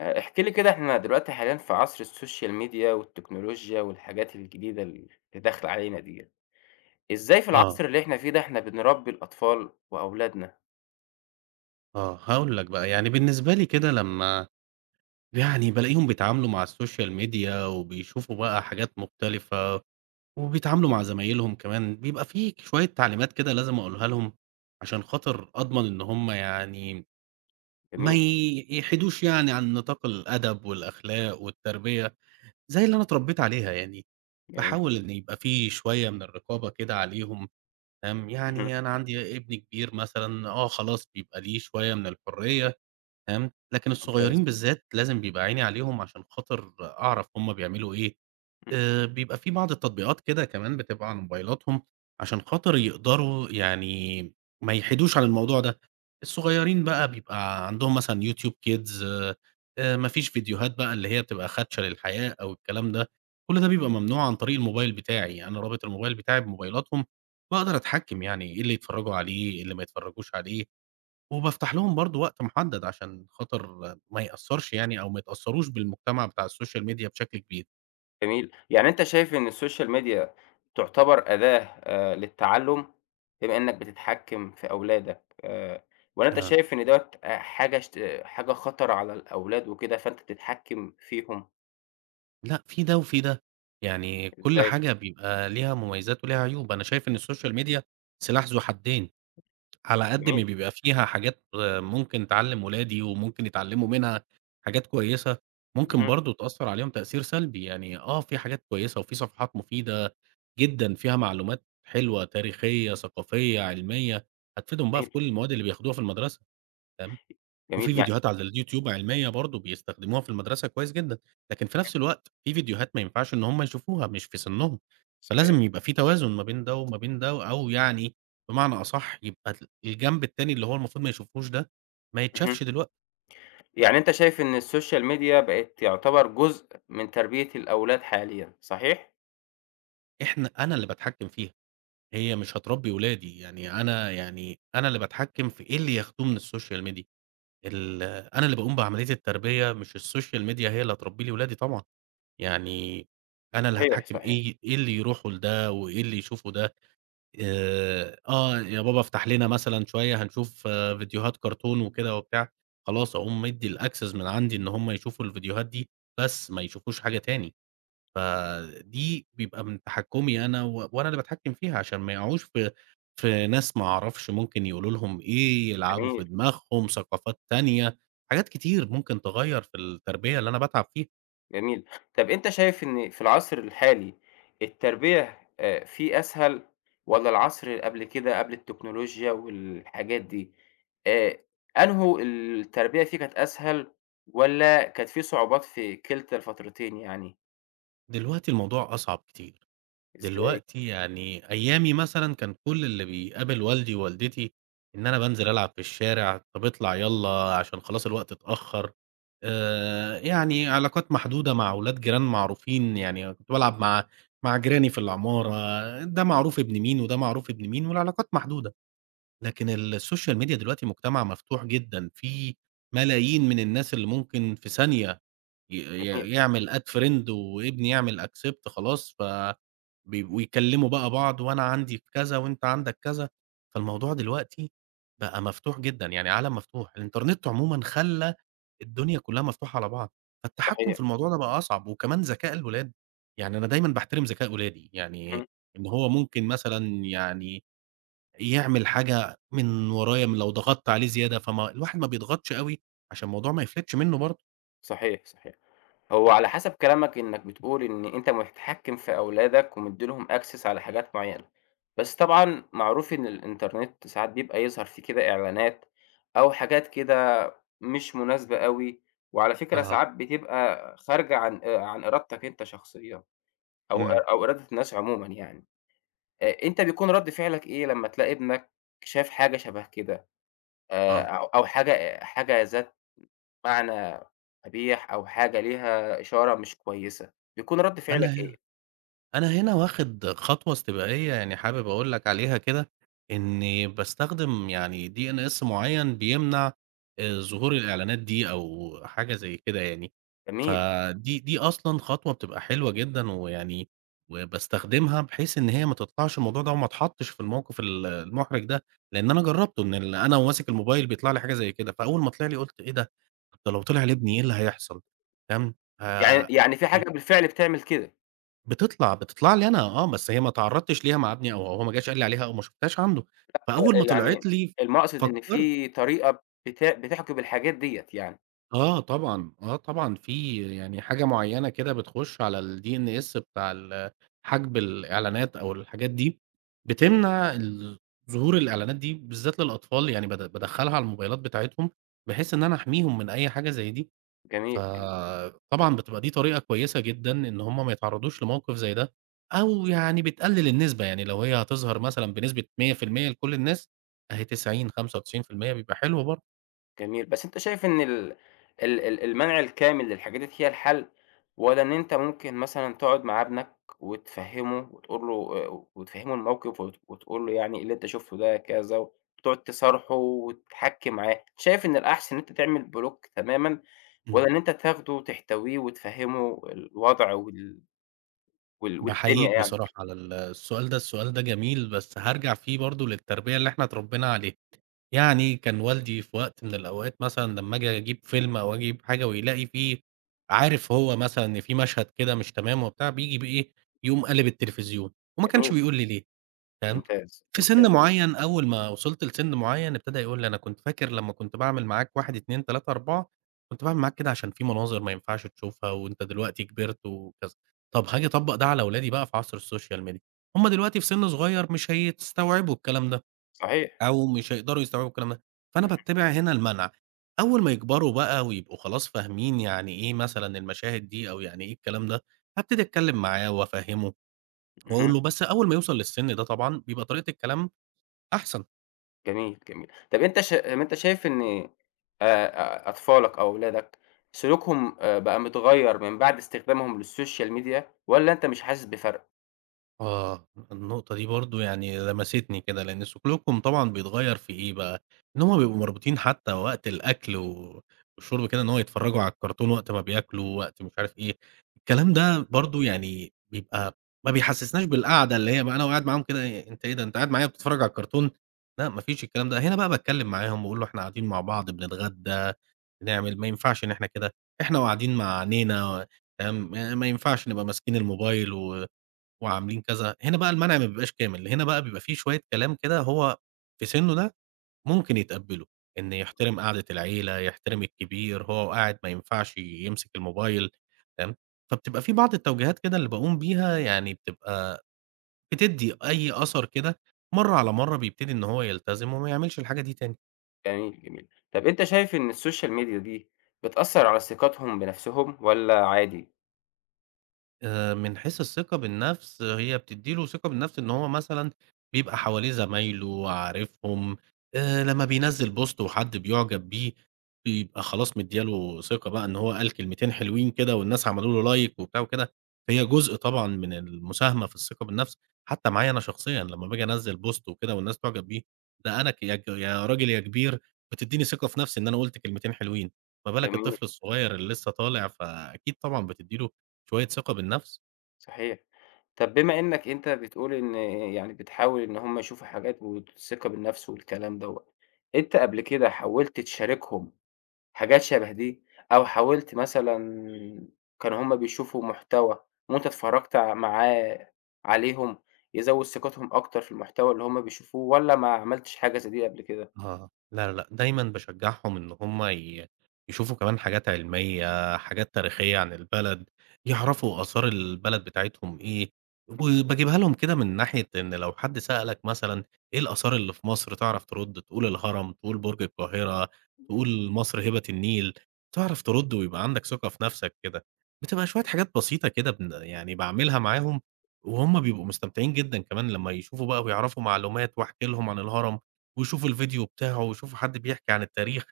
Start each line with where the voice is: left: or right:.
left: احكِ لي كده إحنا دلوقتي حاليًا في عصر السوشيال ميديا والتكنولوجيا والحاجات الجديدة اللي داخلة علينا ديّة، إزاي في
right: آه،
left: العصر اللي إحنا فيه ده إحنا بنربي الأطفال وأولادنا؟
right: آه، هاقول لك بقى، يعني بالنسبة لي كده لمّا بالاقيهم بيتعاملوا مع السوشيال ميديا وبيشوفوا بقى حاجات مختلفة، وبيتعاملوا مع زمايلهم كمان، بيبقى في شوية تعليمات كده لازم أقولها لهم، عشان خاطر أضمن إن هُم يعني ما
left: جميل،
right: ي يحيدوش يعني عن نطاق الأدب والأخلاق والتربية، زي اللي أنا اتربيت عليها يعني،
left: جميل،
right: باحاول إن يبقى في شوية من الرقابة كده عليهم، تمام،
left: اهم،
right: يعني أنا عندي ابن كبير مثلًا، آه، خلاص بيبقى ليه شوية من الحرية. فهمت، لكن
left: ممتاز،
right: الصغيرين بالذات لازم بيبقى عيني عليهم عشان خاطر أعرف هم بيعملوا إيه.
left: إمم،
right: بيبقى في بعض التطبيقات كده كمان بتبقى على موبايلاتهم عشان خاطر يقدروا يعني ما يحيدوش عن الموضوع ده، الصغيرين بقى بيبقى عندهم مثلًا YouTube Kids. ما فيش فيديوهات بقى اللي هي بتبقى خادشة للحياة أو الكلام ده، كل ده بيبقى ممنوع عن طريق الموبايل بتاعي، يعني أنا رابط الموبايل بتاعي بموبايلاتهم، باقدر أتحكم يعني إيه اللي يتفرجوا عليه، إيه اللي ما يتفرجوش عليه. وبافتح لهم برضه وقت محدد عشان خاطر ما يأثّرش يعني أو ما يتأثّروش بالمجتمع بتاع السوشيال ميديا بشكل كبير.
left: جميل، يعني أنت شايف إن السوشيال ميديا تعتبر أداة للتعلُّم بما إنك بتتحكم في أولادك آآ،، والّا أنت
right: آه.
left: شايف إن دوّة حاجة اشت آه، حاجة خطر على الأولاد وكده فأنت بتتحكم فيهم؟
right: لأ، في ده وفي ده، يعني كل
left: إزاي؟
right: حاجة بيبقى ليها مميزات وليها عيوب. أنا شايف إن السوشيال ميديا سلاح ذو حدين، على قد ما
left: جميل،
right: بيبقى فيها حاجات آه، ممكن تعلّم ولادي وممكن يتعلّموا منها حاجات كويسة، ممكن
left: اهم،
right: برضه تأثّر عليهم تأثير سلبي، يعني آه، في حاجات كويسة وفي صفحات مفيدة جدًا، فيها معلومات حلوة تاريخية، ثقافية، علمية، هتفيدهم بقى
left: جميل،
right: في كل المواد اللي بياخدوها في المدرسة، تمام، وفي
left: جميل،
right: فيديوهات على اليوتيوب علمية برضه بيستخدموها في المدرسة كويس جدًا، لكن في
left: اهم،
right: نفس الوقت في فيديوهات ما ينفعش إن هم يشوفوها مش في سنهم،
left: صحيح.
right: فلازم يبقى في توازن ما بين ده وما بين ده، أو يعني بمعنى أصح يبقى الجنب التاني اللي هو المفروض ما يشوفوش ده، ما
left: اهم.
right: يتشافش دلوقتي.
left: يعني أنت شايف إن السوشيال ميديا بقت يعتبر جزء من تربية الأولاد حاليًا، صحيح؟
right: أنا اللي باتحكم فيها، هي مش هتربي ولادي، يعني أنا اللي باتحكم في إيه اللي ياخدوه من السوشيال ميديا. أنا اللي باقوم بعملية التربية، مش السوشيال ميديا هي اللي هتربي لي ولادي طبعًا، يعني أنا اللي
left: صحيح،
right: هاتحكم
left: صحيح.
right: إيه اللي يروحوا لده وإيه اللي يشوفوا ده، آه يا بابا افتح لنا مثلًا شوية هنشوف آه، فيديوهات كرتون وكده وبتاع، خلاص أقوم مدّي الaccess من عندي إن هم يشوفوا الفيديوهات دي، بس ما يشوفوش حاجة تاني. فدي بيبقى من تحكُّمي أنا و وأنا اللي باتحكّم فيها عشان ما يقعوش في ناس ما أعرفش ممكن يقولوا لهم إيه، يلعبوا
left: جميل،
right: في دماغهم، ثقافات تانية، حاجات كتير ممكن تغيّر في التربية اللي أنا باتعب فيها.
left: جميل. طب أنت شايف إن في العصر الحالي التربية فيه أسهل والّا العصر اللي قبل كده، قبل التكنولوجيا والحاجات دي، آآ أنهو التربية فيه كانت أسهل والّا كانت في صعوبات في كلتا الفترتين يعني؟
right: دلوقتي الموضوع أصعب كتير.
left: إزاي؟
right: دلوقتي يعني أيامي مثلًا كان كل اللي بيقابل والدي ووالدتي إن أنا بانزل ألعب في الشارع، طب اطلع يالّا عشان خلاص الوقت اتأخّر، يعني علاقات محدودة مع ولاد جيران معروفين، يعني كنت بالعب مع جيراني في العمارة، ده معروف ابن مين وده معروف ابن مين والعلاقات محدودة. لكن السوشيال ميديا دلوقتي مجتمع مفتوح جدًا، في ملايين من الناس اللي ممكن في ثانية ي
left: جميل،
right: ي يعمل add friend وابني يعمل accept خلاص، ف بيبقوا يكلّموا بقى بعض وأنا عندي كذا وأنت عندك كذا، فالموضوع دلوقتي بقى مفتوح جدًا، يعني عالم مفتوح، الإنترنت عمومًا خلّى الدنيا كلّها مفتوحة على بعض، فالتحكُم في
left: صحيح،
right: الموضوع ده بقى أصعب، وكمان ذكاء الولاد، يعني أنا دايمًا باحترم ذكاء ولادي، يعني
left: إمم،
right: إن هو ممكن مثلًا يعني يعمل حاجة من ورايا لو ضغطت عليه زيادة، فما الواحد ما بيضغطش أوي عشان الموضوع ما يفلتش منّه برضه.
left: صحيح، صحيح. هو على حسب كلامك إنك بتقول إن أنت متحكم في أولادك ومدّي لهم access على حاجات معيّنة، بس طبعًا معروف إن الإنترنت ساعات بيبقى يظهر فيه كده إعلانات أو حاجات كده مش مناسبة أوي، وعلى فكرة
right: آه.
left: ساعات بتبقى خارجة عن إرادتك أنت شخصيًا أو إ
right: إمم،
left: أو إرادة الناس عمومًا يعني، أنت بيكون رَد فعلك إيه لمّا تلاقي ابنك شاف حاجة شبه كده،
right: آه.
left: أو أو حاجة حاجة ذات معنى قبيح أو حاجة ليها إشارة مش كويسة، بيكون رَد
right: أنا
left: فعلك إيه؟
right: ه أنا هنا واخد خطوة استباقية يعني حابب أقول لك عليها كده، إني باستخدم يعني DNS معيّن بيمنع ظهور الإعلانات دي أو حاجة زي كده يعني،
left: جميل.
right: دي أصلًا خطوة بتبقى حلوة جدًا ويعني وباستخدمها بحيث إن هي ما تطلعش الموضوع ده وما اتحطش في الموقف المُحرج ده، لإن أنا جرّبته إن أنا وماسك الموبايل بيطلع لي حاجة زي كده، فأول ما طلع لي قُلت إيه ده! ده لو طلع لابني إيه اللي هيحصل، فاهم؟ ف
left: يعني في حاجة بالفعل بتعمل كده،
right: بتطلع لي أنا آه، بس هي ما تعرّضتش ليها مع ابني أو هو ما جاش قال لي عليها أو ما شُفتهاش عنده،
left: آآ
right: فأول ما
left: يعني
right: طلعت لي
left: المقصد إن
right: فكّرت
left: في طريقة بتحجب الحاجات ديّة يعني.
right: آه طبعًا، آه طبعًا في يعني حاجة معيّنة كده بتخُش على الDNS بتاع ال حَجْب الإعلانات أو الحاجات دي، بتمنع ال ظهور الإعلانات دي بالذات للأطفال، يعني بادخّلها على الموبايلات بتاعتهم بحيث إن أنا أحميهم من أي حاجة زي دي.
left: جميل.
right: فطبعًا بتبقى دي طريقة كويسة جدًا إن هم ما يتعرّضوش لموقف زي ده، أو يعني بتقلل النسبة، يعني لو هي هتظهر مثلًا بنسبة 100% لكل الناس، أهي 90، 95% بيبقى حلو برضه.
left: جميل، بس أنت شايف إن ال ال ال المنع الكامل للحاجات دي هي الحل، والّا إن أنت ممكن مثلًا تقعد مع ابنك وتفهّمه وتقول له، وتفهّمه الموقف وتقول له يعني اللي أنت شُفته ده كذا وتقعد تصارحه وتحَكّي معاه، شايف إن الأحسن إن أنت تعمل بلوك تمامًا، والّا
right: إمم.
left: إن أنت تاخده وتحتويه وتفهّمه الوضع والدنيا
right: باحييك
left: يعني؟
right: بصراحة على السؤال ده، السؤال ده جميل، بس هارجع فيه برضه للتربية اللي إحنا اتربينا عليها. يعني كان والدي في وقت من الأوقات مثلًا لمّا آجي أجيب فيلم أو أجيب حاجة ويلاقي فيه عارف هو مثلًا إن في مشهد كده مش تمام وبتاع، بييجي بإيه، يقوم قالب التلفزيون وما كانش
left: جميل،
right: بيقول لي ليه، فاهم،
left: ممتاز،
right: في سِن
left: ممتاز،
right: معيّن أول ما وصلت لسِن معيّن ابتدى يقول لي: "أنا كنت فاكر لمّا كنت باعمل معاك 1، 2، 3، 4 كنت باعمل معاك كده عشان في مناظر ما ينفعش تشوفها وأنت دلوقتي كبرت وكذا." طَب هاجي أطبّق ده على ولادي بقى في عصر الSocial Media، هُم دلوقتي في سِن صغير مش هيستوعبوا الكلام ده،
left: صحيح.
right: أو مش هيقدروا يستوعبوا الكلام ده، فأنا باتّبع هنا المنع. أول ما يكبروا بقى ويبقوا خلاص فاهمين يعني إيه مثلًا المشاهد دي أو يعني إيه الكلام ده، هابتدي أتكلّم معاه وأفهّمه
left: اهم.
right: وأقول له، بس أول ما يوصل للسِن ده طبعًا بيبقى طريقة الكلام أحسن.
left: جميل، جميل. طَب أنت ش ما أنت شايف إن أطفالك أو أولادك سلوكهم بقى متغيّر من بعد استخدامهم للSocial media والّا أنت مش حاسس بفرق؟
right: آه، النقطة دي برضه يعني لمستني كده، لإن سلوكهم طبعًا بيتغيّر في إيه بقى، إن هُم بيبقوا مربوطين حتى وقت الأكل و والشرب كده إن هو يتفرّجوا على الكرتون وقت ما بياكلوا، وقت مش عارف إيه، الكلام ده برضه يعني بيبقى ما بيحسّسناش بالقعدة اللي هي بقى أنا وقاعد معاهم كده إيه أنت إيه ده أنت قاعد معايا وبتتفرّج على الكرتون، لأ ما فيش الكلام ده، هنا بقى باتكلّم معاهم باقول له إحنا قاعدين مع بعض بنتغدى، بنعمل ما ينفعش إن إحنا كده، إحنا وقاعدين مع نينا تمام، ما ينفعش نبقى ماسكين الموبايل و وعاملين كذا، هنا بقى المنع ما بيبقاش كامل، هنا بقى بيبقى في شوية كلام كده هو في سنّه ده ممكن يتقبّله، إن يحترم قعدة العيلة، يحترم الكبير، هو قاعد ما ينفعش يمسك الموبايل، تمام، فبتبقى في بعض التوجيهات كده اللي باقوم بيها يعني بتبقى بتدّي أي أثر كده، مرّة على مرّة بيبتدي إن هو يلتزم وما يعملش الحاجة دي تاني.
left: جميل، جميل. طَب أنت شايف إن الSocial media دي بتأثّر على ثقتهم بنفسهم والّا عادي؟
right: من حيث الثقة بالنفس، هي بتدّي له ثقة بالنفس إن هو مثلًا بيبقى حواليه زمايله، عارفهم، لمّا بينزّل post وحد بيُعجب بيه، بيبقى خلاص مدّية له ثقة بقى إن هو قال كلمتين حلوين كده والناس عملوا له like وبتاع وكده، هي جزء طبعًا من المساهمة في الثقة بالنفس، حتى معايا أنا شخصيًا لمّا باجي أنزّل post وكده والناس تُعجب بيه، ده أنا ك يا ك يا راجل يا كبير بتدّيني ثقة في نفسي إن أنا قُلت كلمتين حلوين، ما بالك
left: جميل،
right: الطفل الصغير اللي لسه طالع، فأكيد طبعًا بتدّي له شوية ثقة بالنفس؟
left: صحيح. طَب بما إنّك أنت بتقول إن يعني بتحاول إن هم يشوفوا حاجات والثقة بالنفس والكلام دوّة، أنت قبل كده حاولت تشاركهم حاجات شبه دي، أو حاولت مثلًا كانوا هُم بيشوفوا محتوى وأنت اتفرّجت معاه عليهم، يزوّد ثقتهم أكتر في المحتوى اللي هُم بيشوفوه والّا ما عملتش حاجة زي دي قبل كده؟
right: آه، لا، لا، لأ، دايمًا باشجّعهم إن هم ي يشوفوا كمان حاجات علمية، حاجات تاريخية عن البلد، يعرفوا آثار البلد بتاعتهم إيه، وباجيبها لهم كده من ناحية إن لو حد سألك مثلًا إيه الآثار اللي في مصر تعرف ترُد، تقول الهرم، تقول برج القاهرة، تقول مصر هبة النيل، تعرف ترُد ويبقى عندك ثقة في نَفْسك كده. بتبقى شوية حاجات بسيطة كده يعني باعملها معاهم وهم بيبقوا مستمتعين جدًا كمان لمّا يشوفوا بقى ويعرفوا معلومات، واحكي لهم عن الهرم ويشوفوا الفيديو بتاعه ويشوفوا حد بيحكي عن التاريخ،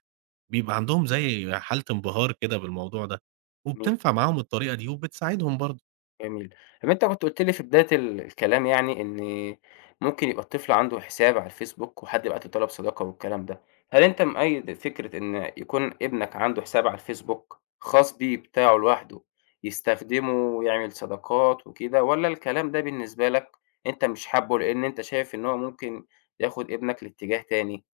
right: بيبقى عندهم زي حالة انبهار كده بالموضوع ده، وبتنفع معاهم الطريقة دي وبتساعدهم برضه.
left: جميل. طب أنت كنت قُلت لي في بداية الكلام يعني إن ممكن يبقى الطفل عنده حساب على الفيسبوك وحد يبعت له طلب صداقة والكلام ده، هل أنت مؤيّد فكرة إن يكون ابنك عنده حساب على الفيسبوك خاص بيه بتاعه لوحده يستخدمه ويعمل صداقات وكده، والّا الكلام ده بالنسبة لك أنت مش حابّه لإن أنت شايف إن هو ممكن ياخد ابنك لاتجاه تاني؟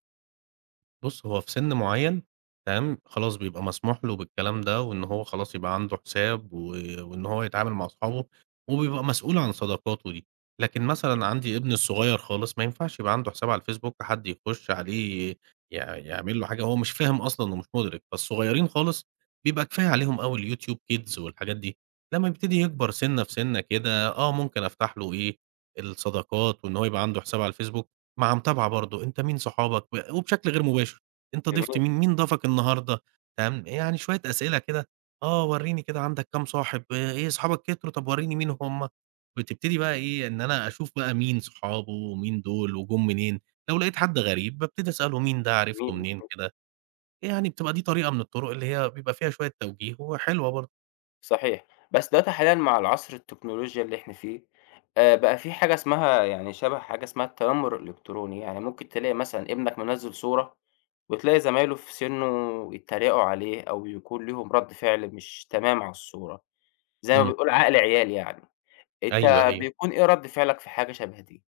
right: بُص، هو في سِن معيّن تمام، خلاص بيبقى مسموح له بالكلام ده، وإن هو خلاص يبقى عنده حساب و وإن هو يتعامل مع أصحابه، وبيبقى مسؤول عن صداقاته دي. لكن مثلًا عندي ابني الصغير خالص ما ينفعش يبقى عنده حساب على الفيسبوك حد يخش عليه يعمل له حاجة هو مش فاهم أصلًا ومش مُدرك، فالصغيرين خالص بيبقى كفاية عليهم أوي الYouTube Kids والحاجات دي. لمّا يبتدي يكبر سِنّة في سِنّة كده، آه ممكن أفتح له إيه، الصداقات وإن هو يبقى عنده حساب على الفيسبوك، مع متابعة برضه، أنت مين صحابك؟ وبشكل غير مباشر، أنت ضِفت
left: جميل،
right: مين، مين ضافك النهارده؟ تمام، يعني شوية أسئلة كده، آه ورّيني كده عندك كام صاحب، آه، إيه صحابك كتروا، طب ورّيني مين هُم، بتبتدي بقى إيه، إن أنا أشوف بقى مين صحابه ومين دول وجُم منين، لو لقيت حد غريب بابتدي أسأله مين ده، عرفته
left: جميل.
right: منين كده، يعني بتبقى دي طريقة من الطرق اللي هي بيبقى فيها شوية توجيه وحلوة برضه.
left: صحيح، بس دلوقتي حاليًا مع العصر التكنولوجيا اللي إحنا فيه، بقى في حاجة اسمها يعني شبه حاجة اسمها التنمر الإلكتروني، يعني ممكن تلاقي مثلًا ابنك منزّل صورة وتلاقي زمايله في سنّه يتريقوا عليه أو يكون ليهم رَد فعل مش تمام على الصورة، زي ما
right: إمم،
left: بنقول عقل عيال يعني،
right: أيوه،
left: أنت
right: أيوه.
left: بيكون إيه رَد فعلك في حاجة شبه دي؟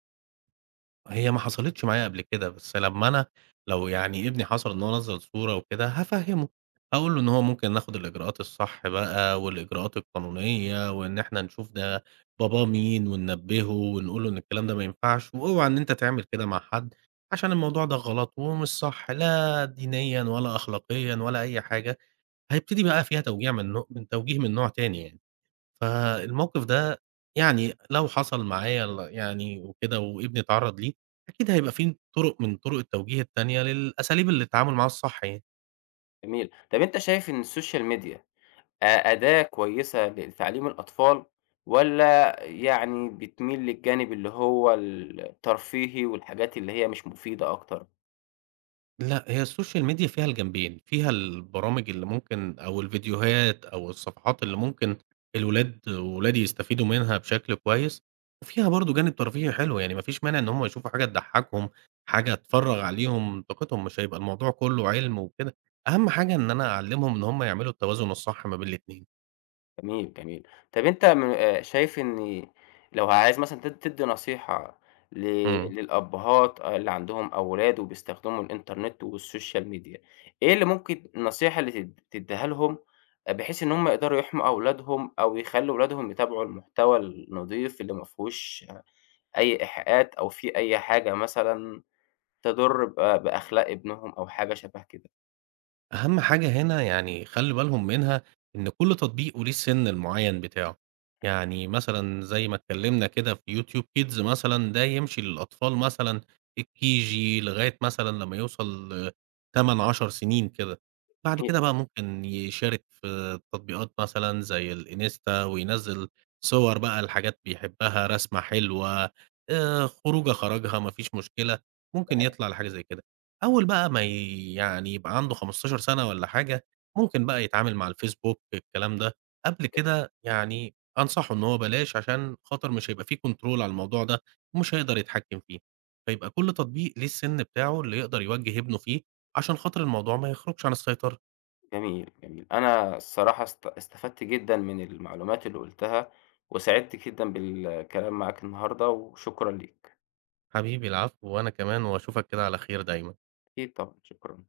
right: هي ما حصلتش معايا قبل كده، بس لمّا أنا لو يعني ابني حصل إن هو نزّل صورة وكده، هافهّمه، هاقول له إن هو ممكن ناخد الإجراءات الصح بقى والإجراءات القانونية، وإن إحنا نشوف ده باباه مين وننبّهه ونقول له إن الكلام ده ما ينفعش، واوعى إن أنت تعمل كده مع حد، عشان الموضوع ده غلط ومش صح لا دينيًا ولا أخلاقيًا ولا أي حاجة، هيبتدي بقى فيها توجيع من نوع من توجيه من نوع تاني يعني. فالموقف ده يعني لو حصل معايا ال يعني وكده وابني اتعرّض ليه، أكيد هيبقى في طُرق من طُرق التوجيه التانية للأساليب اللي التعامل معاها الصح يعني.
left: جميل، طَب أنت شايف إن السوشيال ميديا أداة كويسة لتعليم الأطفال، والّا يعني بتميل للجانب اللي هو الترفيهي والحاجات اللي هي مش مفيدة أكتر؟
right: لأ، هي السوشيال ميديا فيها الجنبين، فيها البرامج اللي ممكن أو الفيديوهات أو الصفحات اللي ممكن ولادي يستفيدوا منها بشكل كويس، وفيها برضه جانب ترفيهي حلو، يعني ما فيش مانع إن هم يشوفوا حاجة تضحّكهم، حاجة تفرّغ عليهم طاقتهم، مش هيبقى الموضوع كلّه علم وكده، أهم حاجة إن أنا أعلّمهم إن هم يعملوا التوازن الصح ما بين الاتنين.
left: جميل، جميل. طب أنت م شايف إن لو عايز مثلًا تدّي نصيحة ل
right: إمم.
left: للأبهات اللي عندهم أولاد وبيستخدموا الإنترنت والسوشيال ميديا، إيه اللي ممكن النصيحة اللي تدّيها لهم بحيث إن هم يقدروا يحموا أولادهم أو يخلّوا ولادهم يتابعوا المحتوى النضيف اللي ما فيهوش أي إيحاءات أو في أي حاجة مثلًا تضُر بأخلاق ابنهم أو حاجة شبه كده.
right: أهم حاجة هنا يعني خلّي بالهم منها إن كل تطبيق وليه السِن المعيّن بتاعه، يعني مثلًا زي ما اتكلّمنا كده في YouTube Kids مثلًا ده يمشي للأطفال مثلًا الKG لغاية مثلًا لمّا يوصل 8، 10 سنين كده، بعد
left: جميل،
right: كده بقى ممكن يشارك في تطبيقات مثلًا زي الإنستا وينزّل صور بقى لحاجات بيحبها، رسمة حلوة، خروجة خرجها ما فيش مشكلة، ممكن يطلع لحاجة زي كده. أول بقى ما يعني يبقى عنده 15 سَنة والّا حاجة، ممكن بقى يتعامل مع الفيسبوك الكلام ده، قبل كده يعني أنصحه إن هو بلاش عشان خاطر مش هيبقى في control على الموضوع ده، ومش هيقدر يتحكم فيه، فيبقى كل تطبيق ليه السِن بتاعه اللي يقدر يوجّه ابنه فيه، عشان خاطر الموضوع ما يخرجش عن السيطرة.
left: جميل، جميل. أنا الصراحة استفدت جدًا من المعلومات اللي قُلتها، وسعدت جدًا بالكلام معاك النهارده، وشكرًا ليك.
right: حبيبي العفو، وأنا كمان وأشوفك كده على خير دايمًا.
left: أكيد طبعًا، شكرًا.